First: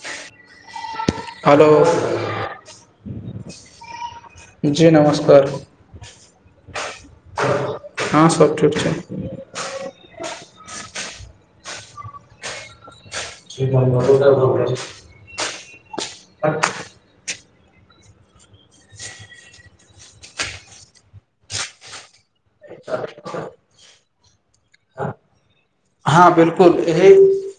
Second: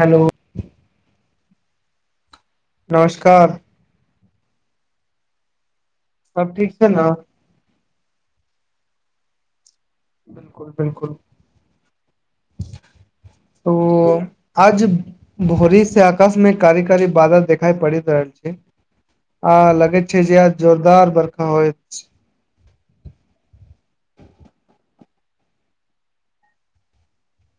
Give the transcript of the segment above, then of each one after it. Hello hello नमस्कार जी नमस्कार! सब ठीक छैय ने? हँ सब ठीक छैय। बिलकुल तो आज भोरीसे आकाशमे कारीग कारी बादल देखाई पड़ित रहल छैय। आ लगैत छैय जे आज जोरदार बरखा होइछ। [unintelligible] हँ बिल्कुल एही [unintelligible]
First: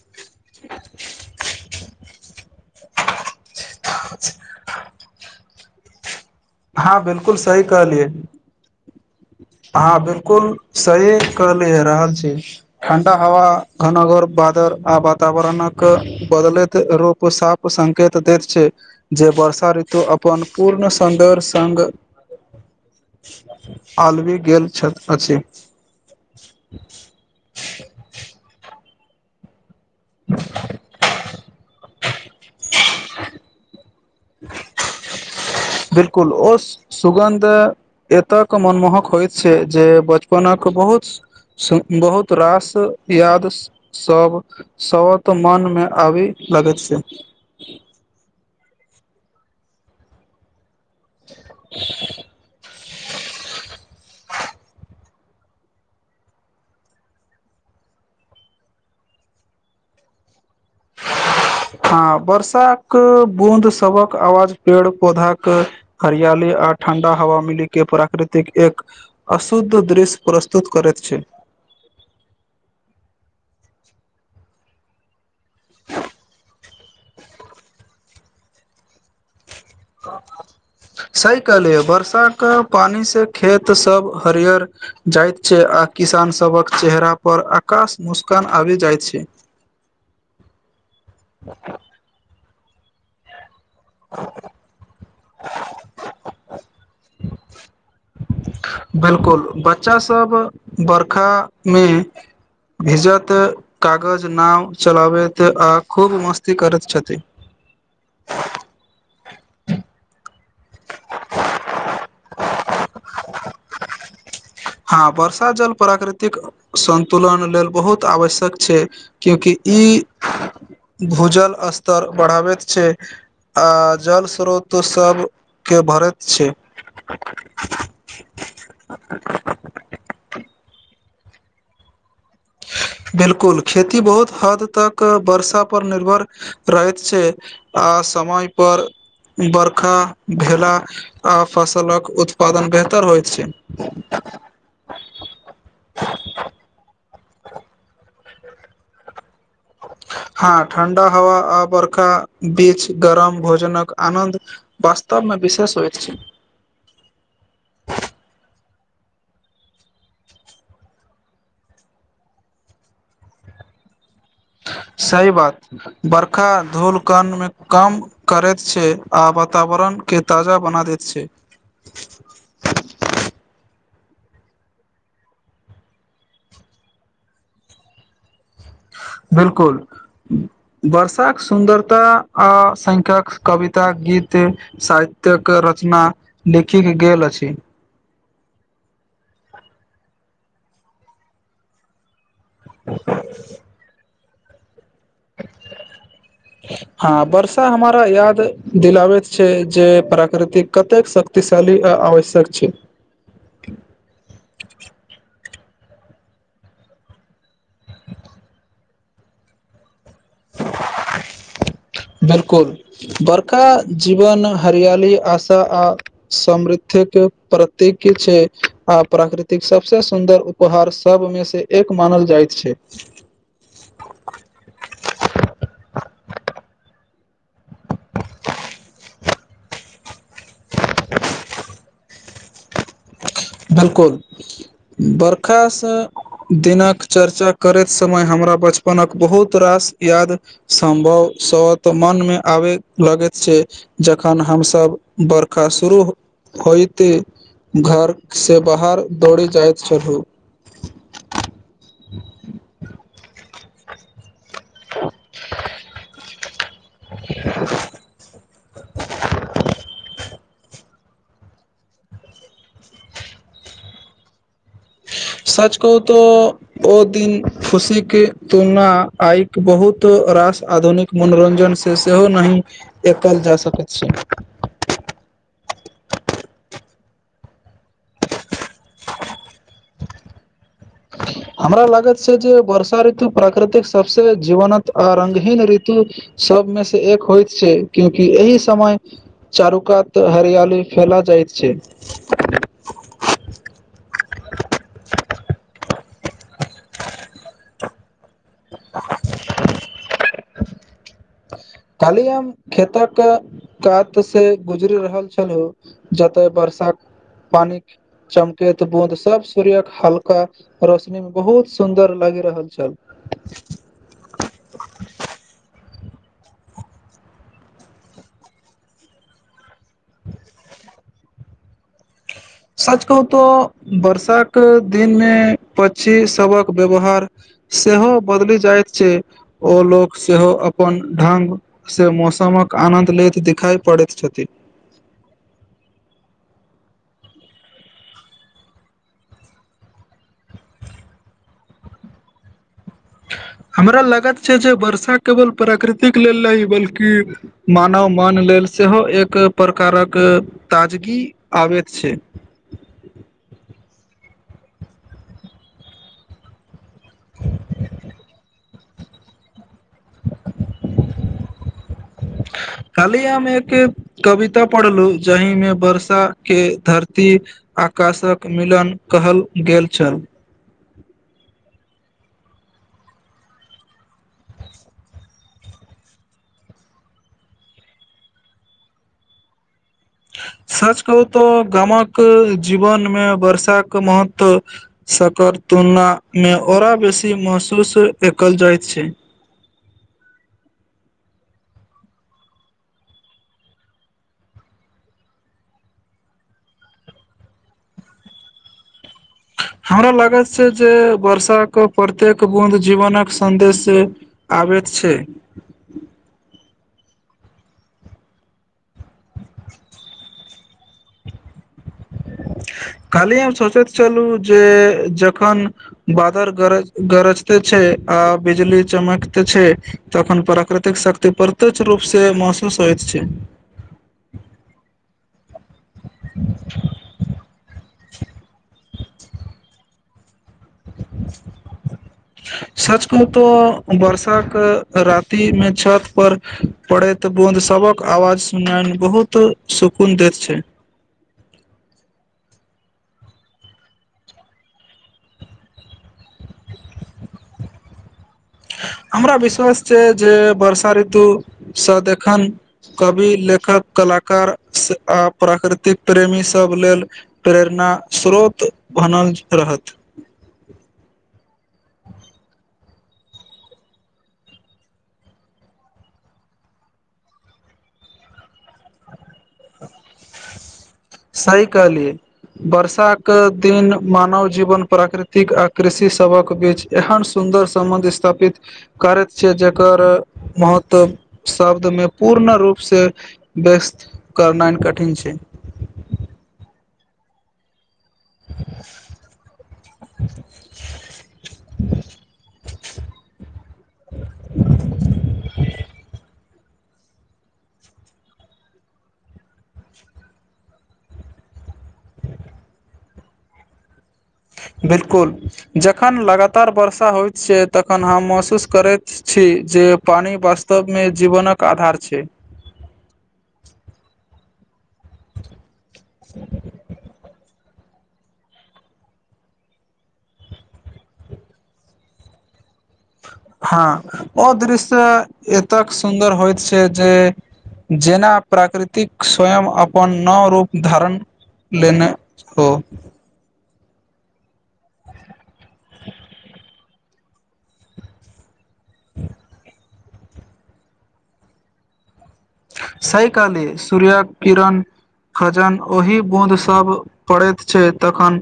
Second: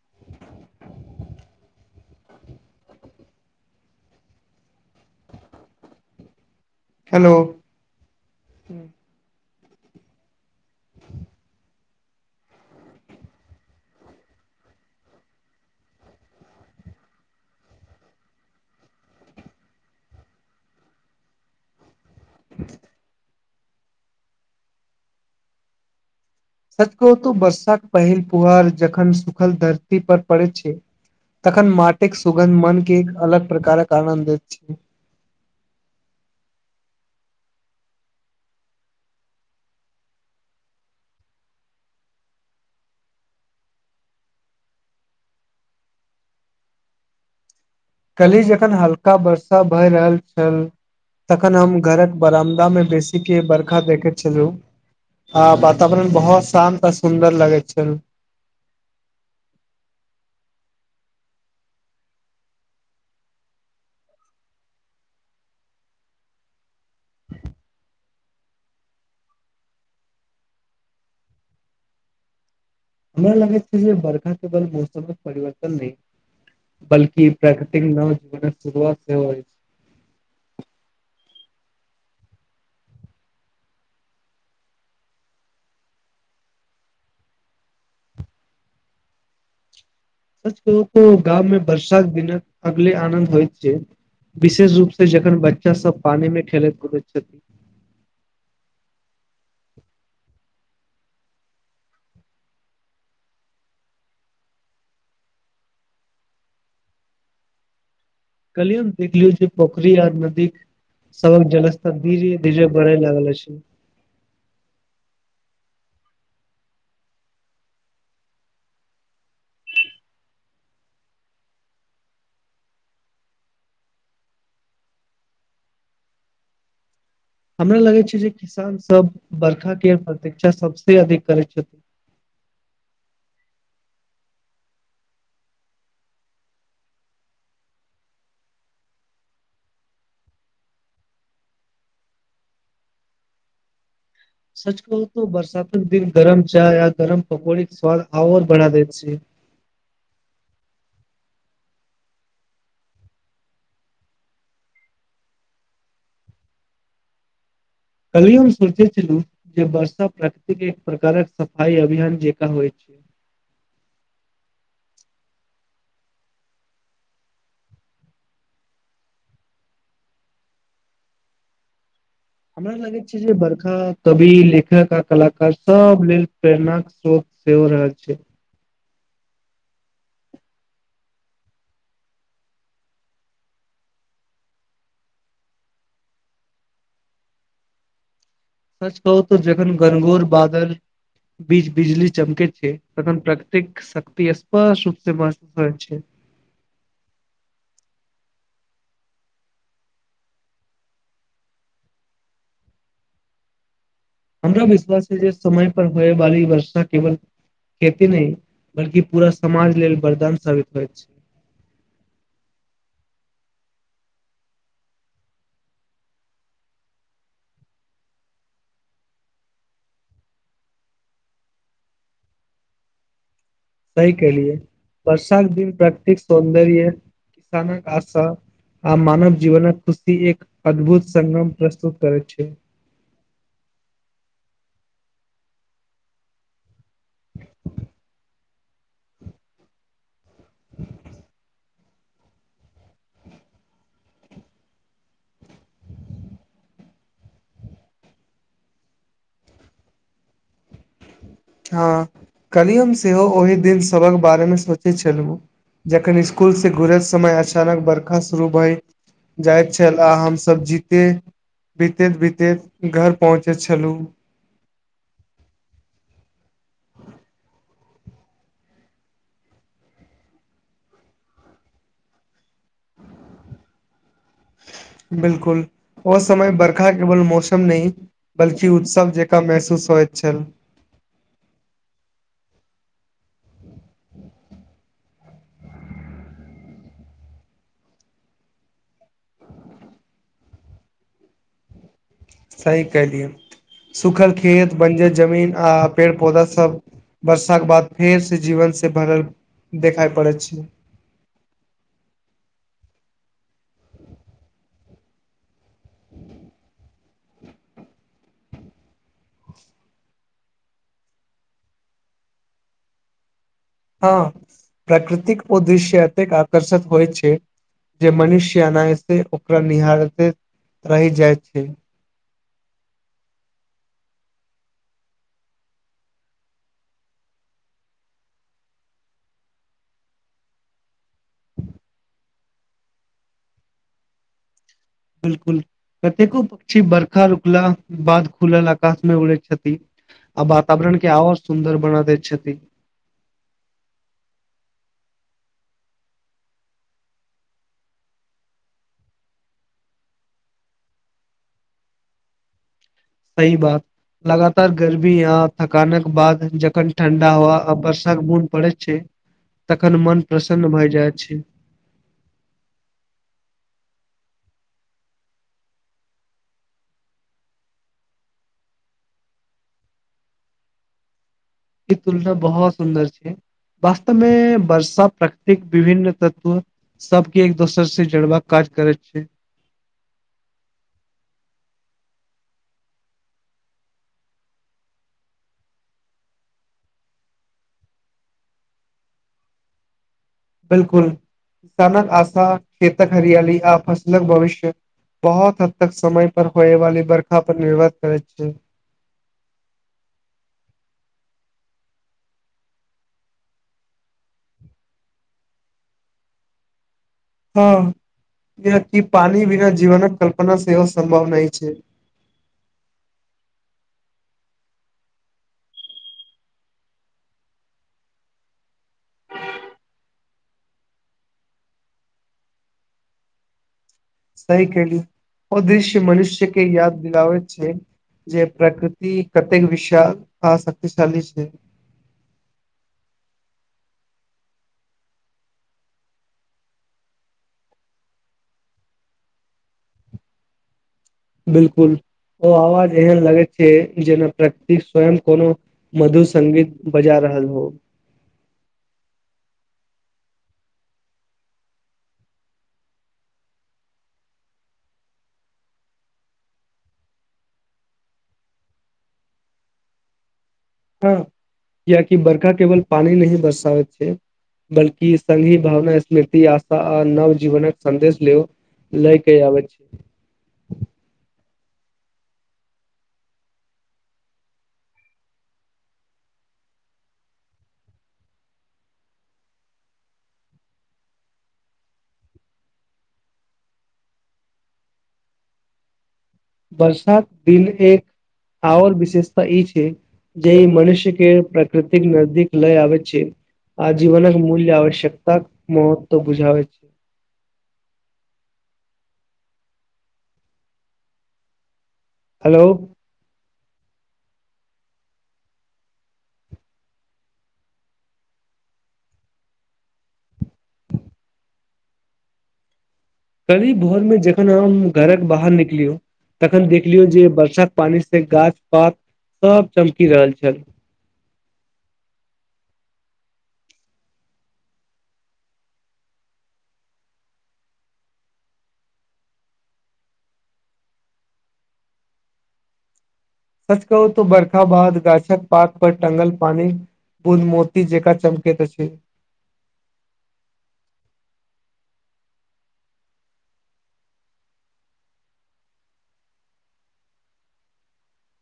हँ हेलो बिल्कुल सही कहलियै [inaudible] हँ बिल्कुल सही कहलीह रहल छी ठण्डा हवा घना घोर बादर आ वातावरणक बदलैत रूप साफ संकेत दैत छैय जे वर्षा ऋतु अपन पूर्ण सौंदर्य संग [inaudible] आलबी गेल छैथ अछि सच कहू तऽ वर्षा कऽ पहिल पुहार जखन सुखल धरती पर पड़े छैय तखन माटिक सुगन्ध मन के एक अलग प्रकारक आनन्दैत छै बिल्कुल ओ सऽ सुगन्ध एतक मनमोहक होइ छै जे बचपन कऽ बहुत संग बहुत रास यादसँ सब [inaudible] सबत मन मे आबि लगैत छै कल्ही जखन हल्का बर्षा भए रहल छल तखन हम घरक बरामदामे बेसीकेँ बरखा देखैत छलहुँ आ वातावरण बहुत शान्त आ सुन्दर लगैत छै [unintelligible] हँ वर्षाक बूद सबक आवाज पेड़ पौधा कऽ हरियली आर ठण्डा हवा मिली केँ प्राकृतिक एक अशुद्ध दृश्य प्रस्तुत करैत छै हमरा लागे छै जे बर्षा केवल मौसम कऽ परिवर्तन नै [inaudible] बलकि प्राकृतिक नव जीवन शुरुआत से होइछ [inaudible] सही कहलिह वर्षा केँ पानी से खेत सब हरियर जाइत छै आ किसान सबक चेहरा पर आकाश मुस्कान आबि जाइत छै [inaudible] सच कहु तऽ गाम में वर्षा के दिनक अगले आनंद होइत छै विशेष रूप से जखन बच्चा सब पानी मे खेलैत कुदैत छथिन बिल्कुल बच्चा सब बरखामे भि जऽ तऽ कागज नाव चलाबैत आ खूब मस्ती करैत छथिन [inaudible] कल्हियदेखलियो जे पोखरी आर नदी [inaudible] सबक जलस्तर धीरे धीरे बढ़े लागल अछी हँ वर्षा जल प्राकृतिक संन्तुलन लेल बहुत आवश्यक छै क्यूंकि इ [inaudible] भूजल स्तर बढ़ाबैत छै आ जल स्रोत सब केँ भरैत छै हमरा लगे छै जे किसान सब बरखा केँ प्रतीक्षा सबसे अधिक करे छथिन बिल्कुल खेती बहुत हद तक वर्षा पर निर्भर। रहैत छै आ समय पर बरखा भेला। आ फसल कऽ उत्पादन बेहतर होइत छै। [inaudible] सच कहू त बरसातक दिन गरम चाय य गरम पकौड़ी कऽ स्वाद और बढ़ा दै छै। हँ ठण्डा हवा आ बरखा बीच गरम भोजनक आनन्द। वास्तवमे विशेष होत छै। कल्हियो हम सोचे छलु जे वर्षा प्रकृतिक एक प्रकारक सफाई अभियान जेक होइ छै। सही बात बरखा धूल कन मे कम। करैत छै आ वातावरण केँ ताजा बना दैत छै। हमरा लागैत छै जे बड़खा कवि लेखक आ कलाकार सब लेल प्रेरणाक स्रोत। सेहो रहल छै। बिलकुल। वर्षाक सुन्दरता आ सख्यक कविता गीत। साहित्य्यक रचना लिखि गेल अछि। सच कहू त जखन घनगोर बादल, बीच बिजली चमकेत प्रथम प्राकतिक शक्ति अष्पट रूप से महसूस होइ छै। [inaudible] हँ वर्षा हमारा याद दिलबैत छै जे प्राकृतिक कतेक शक। श्तिशाली आ आवश्यक छै। हमरा विश्वास है जे समय पर होइ बारी वर्षा केवल। खेती नहि बल्कि पूरा समाज लेल वरदान साबित करैत छै। बिलकुल, बड़का जीवन हरियली आशा आ। समृद्ध के प्रतीक छै आ प्राकृतिक सबसँ सुन्दर। उपहार सबमे से एक मानल जाइत छै। सही केेलिय, वर्षाक दिन प्रतिक सौन्दर्य। किसानक आशा आ मानव जीवन खुश। एक अद्भुत सगम प्रस्तुत करै छै। बिलकुल, बरखासँ। दिनक चर्चा करैत समय हमरा बचपनक बहुत रास याद। सम्भव स त मन मे आबे लगैत छै। जखन हमसभ बर्खा शुरू होयइते घर। से बाहर दौड़े जाइत छलहुँ। हँ कनि हम सेहो ओहि दिन सभक बारेमे सोचैत छलहु। जखन स्कूल से घुरत समय अचानक बर्षा शुरू भय। जाइत छल आ हमसभ जीते। बतैत बीतैत घर पहुँचैत छलहुँ सच कहू तऽ ओ दिन खुशीक के तुलना आयक बहुत रास आधुनिक मनोरञ्जन से सेहो नहिही ऐकल जा सकैत छीये। बिलकुल ओ समय बर्खा केवल मौसम नहि बल्कि उत्सव जेकाँ महसूस होइत छल [inaudible] हमरा लागत छै जे वर्षा ऋतु प्राकृतिक सबस जीवनत आ रंगहीन ऋतु सबमे से एक होइत छै क्यूंकि एहि समय। चारुकात हारियाली फेला जाइत छै सही कहलियए सुखल खेत बंजर जमीन आ पेड़ पौधा सब वर्षाके बाद फेरसँ जीवनसँ भरल देखाइ पड़ै छै काल्हि हम खेतक कात से गुजरि रहल छलौं जतय बर्षाक पानिक चमकेैत बूँद सब सूर्यक हल्का। रोशनीमे बहुत सुन्दर लागि रहल छल। हाँ प्रकृतिक ओ दृश्य एतेक आकर्षक होइत छैय। जे मनुष्य अनायसे ओकरा निहारते रहि जाइत छै। सच कहू तऽ वर्षाक के दिन मे पक्षी सबहक व्यवहार सेहो बदलि जाइत छै ओ लोक सेहो अपन ढंग से मौसमक आनन्द लैत दिखाय पड़ैत छथि। बिलकुल कतेको पक्षी बर्खा रुकला के बाद खुलल आकाश मे उड़य छथि। आ वातावरण के आओर सुन्दर बना दैत छथि। हमरा लागत छै जे वर्षा केवल प्रकृतिक लेल नहि बल्कि मानव मन लेल सेहो एक प्रकारक ताजगी आबैत छै। सही बात, लगातार गर्मी आ थकानक बाद जखन ठण्डा हवा आ वर्षाक बूंद पड़ैत छै तखन मन प्रसन्न भए जाइत छै। काल्हि हम एके कविता पढ़लू जहिमे वर्षा के धरती आकाशक मिलन कहल गेल छल। ई तुलना बहुत सुन्दर छै। वास्तव मे वर्षा प्रकृतिक विभिन्न तत्व सबके एक दोसर से जोड़बाक काज करैत छै। सच कहू तो गामक जीवनमे वर्षाक महत्व सकर तुलना मे औरा बेसी महसूस एकल जाइत छै। बिल्कुल किसानक आशा खेतक हरियाली आ फसलक भविष्य बहुत हद तक समय पर होए वाली बर्खा पर निर्भर करैत छै। हमरा लागत छै जे वर्षाक प्रत्येक बूंद जीवनक सन्देश आबैत छै। हाँ कियेकि पानी विना जीवनक कल्पना सेहो संभव नहि छै। कल्हि हम सोचैत छलू जे जखन बादर गरज गरजते छै आ बिजली चमकते छै तखन प्राकृतिक शक्ति प्रत्यक्ष रूप से महसूस होइत छै। सही केहलु ओ दृश्य मनुष्य के याद दिलाबैत छै, जे प्रकृति कतेक विशाल आ शक्तिशाली छै। सच कहुँ तो वर्षाक राति मे छत पर पड़ैत बूंद सबक आवाज सुनाय बहुत सुकून दैत छै। बिलकुल, ओ आवाज एहेन लगैत छै जेना प्रकृति स्वयं कोनो मधु संगीत बजा रहल हो। हमरा विश्वास छै जे वर्षा ऋतु सँ देखन कवि लेखक कलाकार स आ प्राकृतिक प्रेमी सब लेल प्रेरणा स्रोत बनल रहत। हँ, कियाकि बर्खा केवल पानि नहि बरसाबैत छै। बल्कि संघी भावना स्मृति आस्था आ नव जीवनक संदेश लेयो लय के आबैत छै। सही कहलियै। वर्षाक दिन मानव जीवन प्राकृतिक आ कृषि सभक बीच एहन सुन्दर सम्बन्ध स्थापित करैत छै जेकर महत्व शब्द मे पूर्ण रूप से व्यस्त करनैन कठिन छै। बरसात दिन एक आओर विशेषता ई छै जे मनुष्य के प्राकृतिक नजदीक लय आबैत छै। आ जीवनक मूल्य आवश्यकता महत्व बुझाबे छै। हल्लौ बिल्कुल जखन लगातार वर्षा होइत छै तखन हम महसूस करैत। छी जे पानी वास्तव मऽ जीवनक कऽ आधार छै। कल्हि भोर मे जखन हम घरक बाहर निकलियो तखन देखलियो जे वर्षा के पानी। गाछ पात सब चमकी रहल छल हँ ओ दृश्य एतेक सुन्दर होइत छै जे। जेना प्राकृतिक स्वयं अपन नौ रूप धारण। लेने हो। सच कहू त बर्खा बाद गाछक पात पर टांगल पानी। उन मोती जेका चमकैत अछि सही कहलिहि सूर्य किरण। खजन ओहि बूँद सब पड़ैत छै तखन।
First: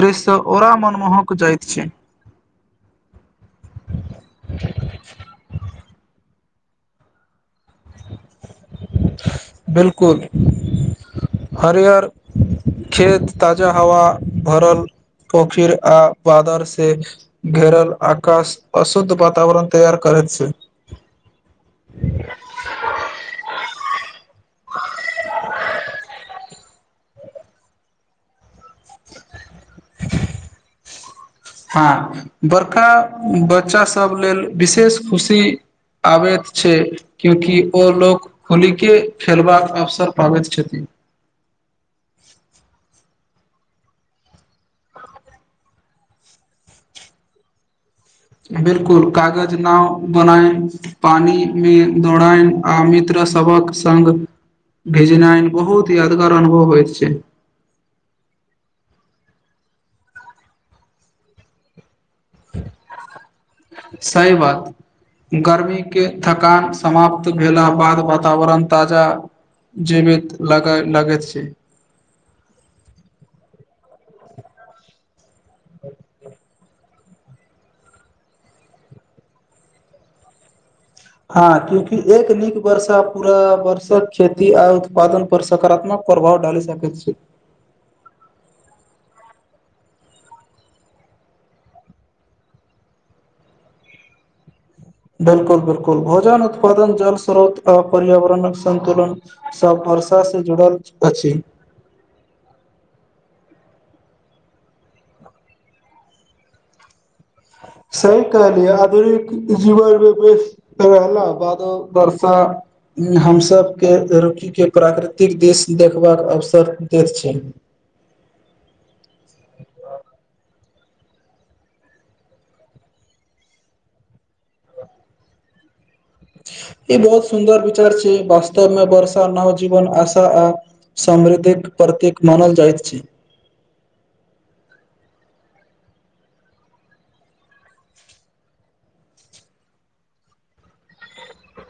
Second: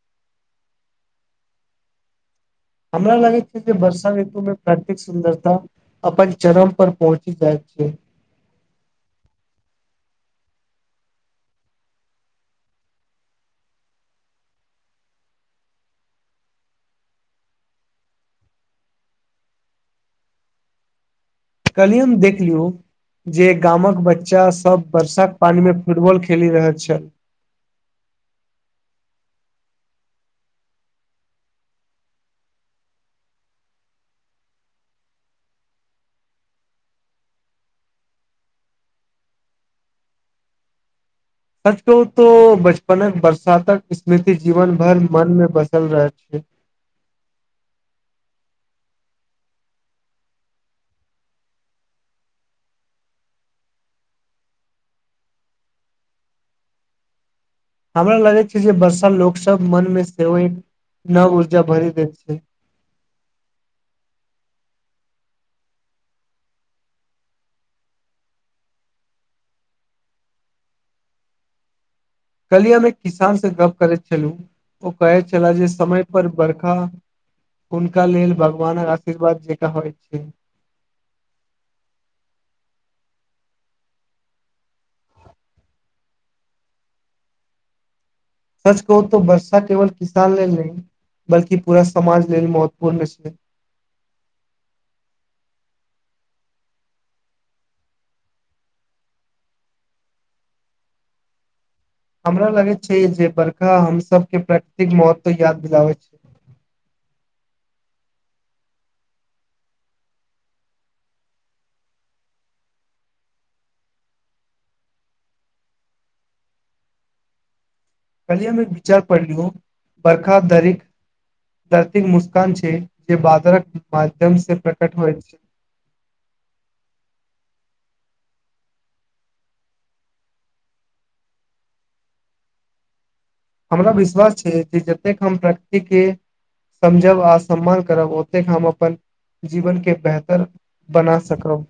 दृश्य ओरा मनमोहक जाइत छै। हमरा लागै छै जे वर्षा ऋतु मऽ प्राकृिक सुन्दरता। अपन चरम पर पहुँची जाइत छै। बिल्कुल हरियर। खेत ताजा हवा भरल पोखेर आ बादल से। घेरल आकाश आ शुद्ध वातावरण तैयार करै छै। कल्हि हम देखलियु जे गामक बच्चा सब। बर्साक पानी मऽ फुटबॉल खेली रहल छल। [unintelligible] हँ बड़का बच्चा सब लेल विशेष खुशी। आबैत छै। क्यूँकि ओ लोक होलीके खेलबाक अवसर पाबैत छथिन। सच कहु तो बचपन बरसातक स्मृति जीवन भर मन में बसल रह छै। बिल्कुल कागज नाव बनाए। पानी मे दौड़ाय आ मित्र सभक संग। भेजनाइन बहुत यादगार अनुभव होयत छै। हमरा लगे छै जे वर्षा लोक सब मन मे सेहो एक नव ऊर्जा भरी देैत छै। सही बात। गर्मी कऽ थकान समाप्त भेला बाद वातावरण ताजा। जीवित लगै लगैत छै। काल्हि हम एक किसान से गप करैत छलु ओ कहै छले जे समय पर बर्षा। हुनका लेल भगवानक आशीर्वाद जेकाँ होइत छै। हँ क्यूंकि एक नीक वर्षा पूरा वर्षक खेती आ उत्पादन। पर सकारात्मक प्रभाव डाली सकै छै। सच कहू तऽ वर्षा केवल किसान लेल नऽ बल्कि पूरा समाज लेल महत्वपूर्ण छै। बिल्कुलकुल बिल्कुल भोजन उत्पादन जल स्रोत आ पर्यावरणक संन्तुलन। सब वर्षा सऽ जुड़ल अछी। हमरा लगे छै जे बरखा हम सब के प्राकृतिक महत्व याद दिलाबे छै। सही कहलिये आधुनिक जीवनमे बेस। के रहला बादो वरसा। हमसब के रुकि के प्राकृतिक दृश्य देखबाक अवसर देत छै। काल्हि हम एक विचार पढ़ली हूँ बरखा धर। धरतीक मुस्कान छै जे बादरक माध्यम से प्रकट होय छै। ई बहुत सुन्दर विचार छै वास्तव मे वर्षा नव जीवन आशा आ। समृद्धिक प्रतीक मानल जाइत छै। हमरा विश्वास छै जे जतेक हम प्रकृतिके। समझब आ सम्मान करब ओतेक हम अपन जीवन के बेहतर बना सकब।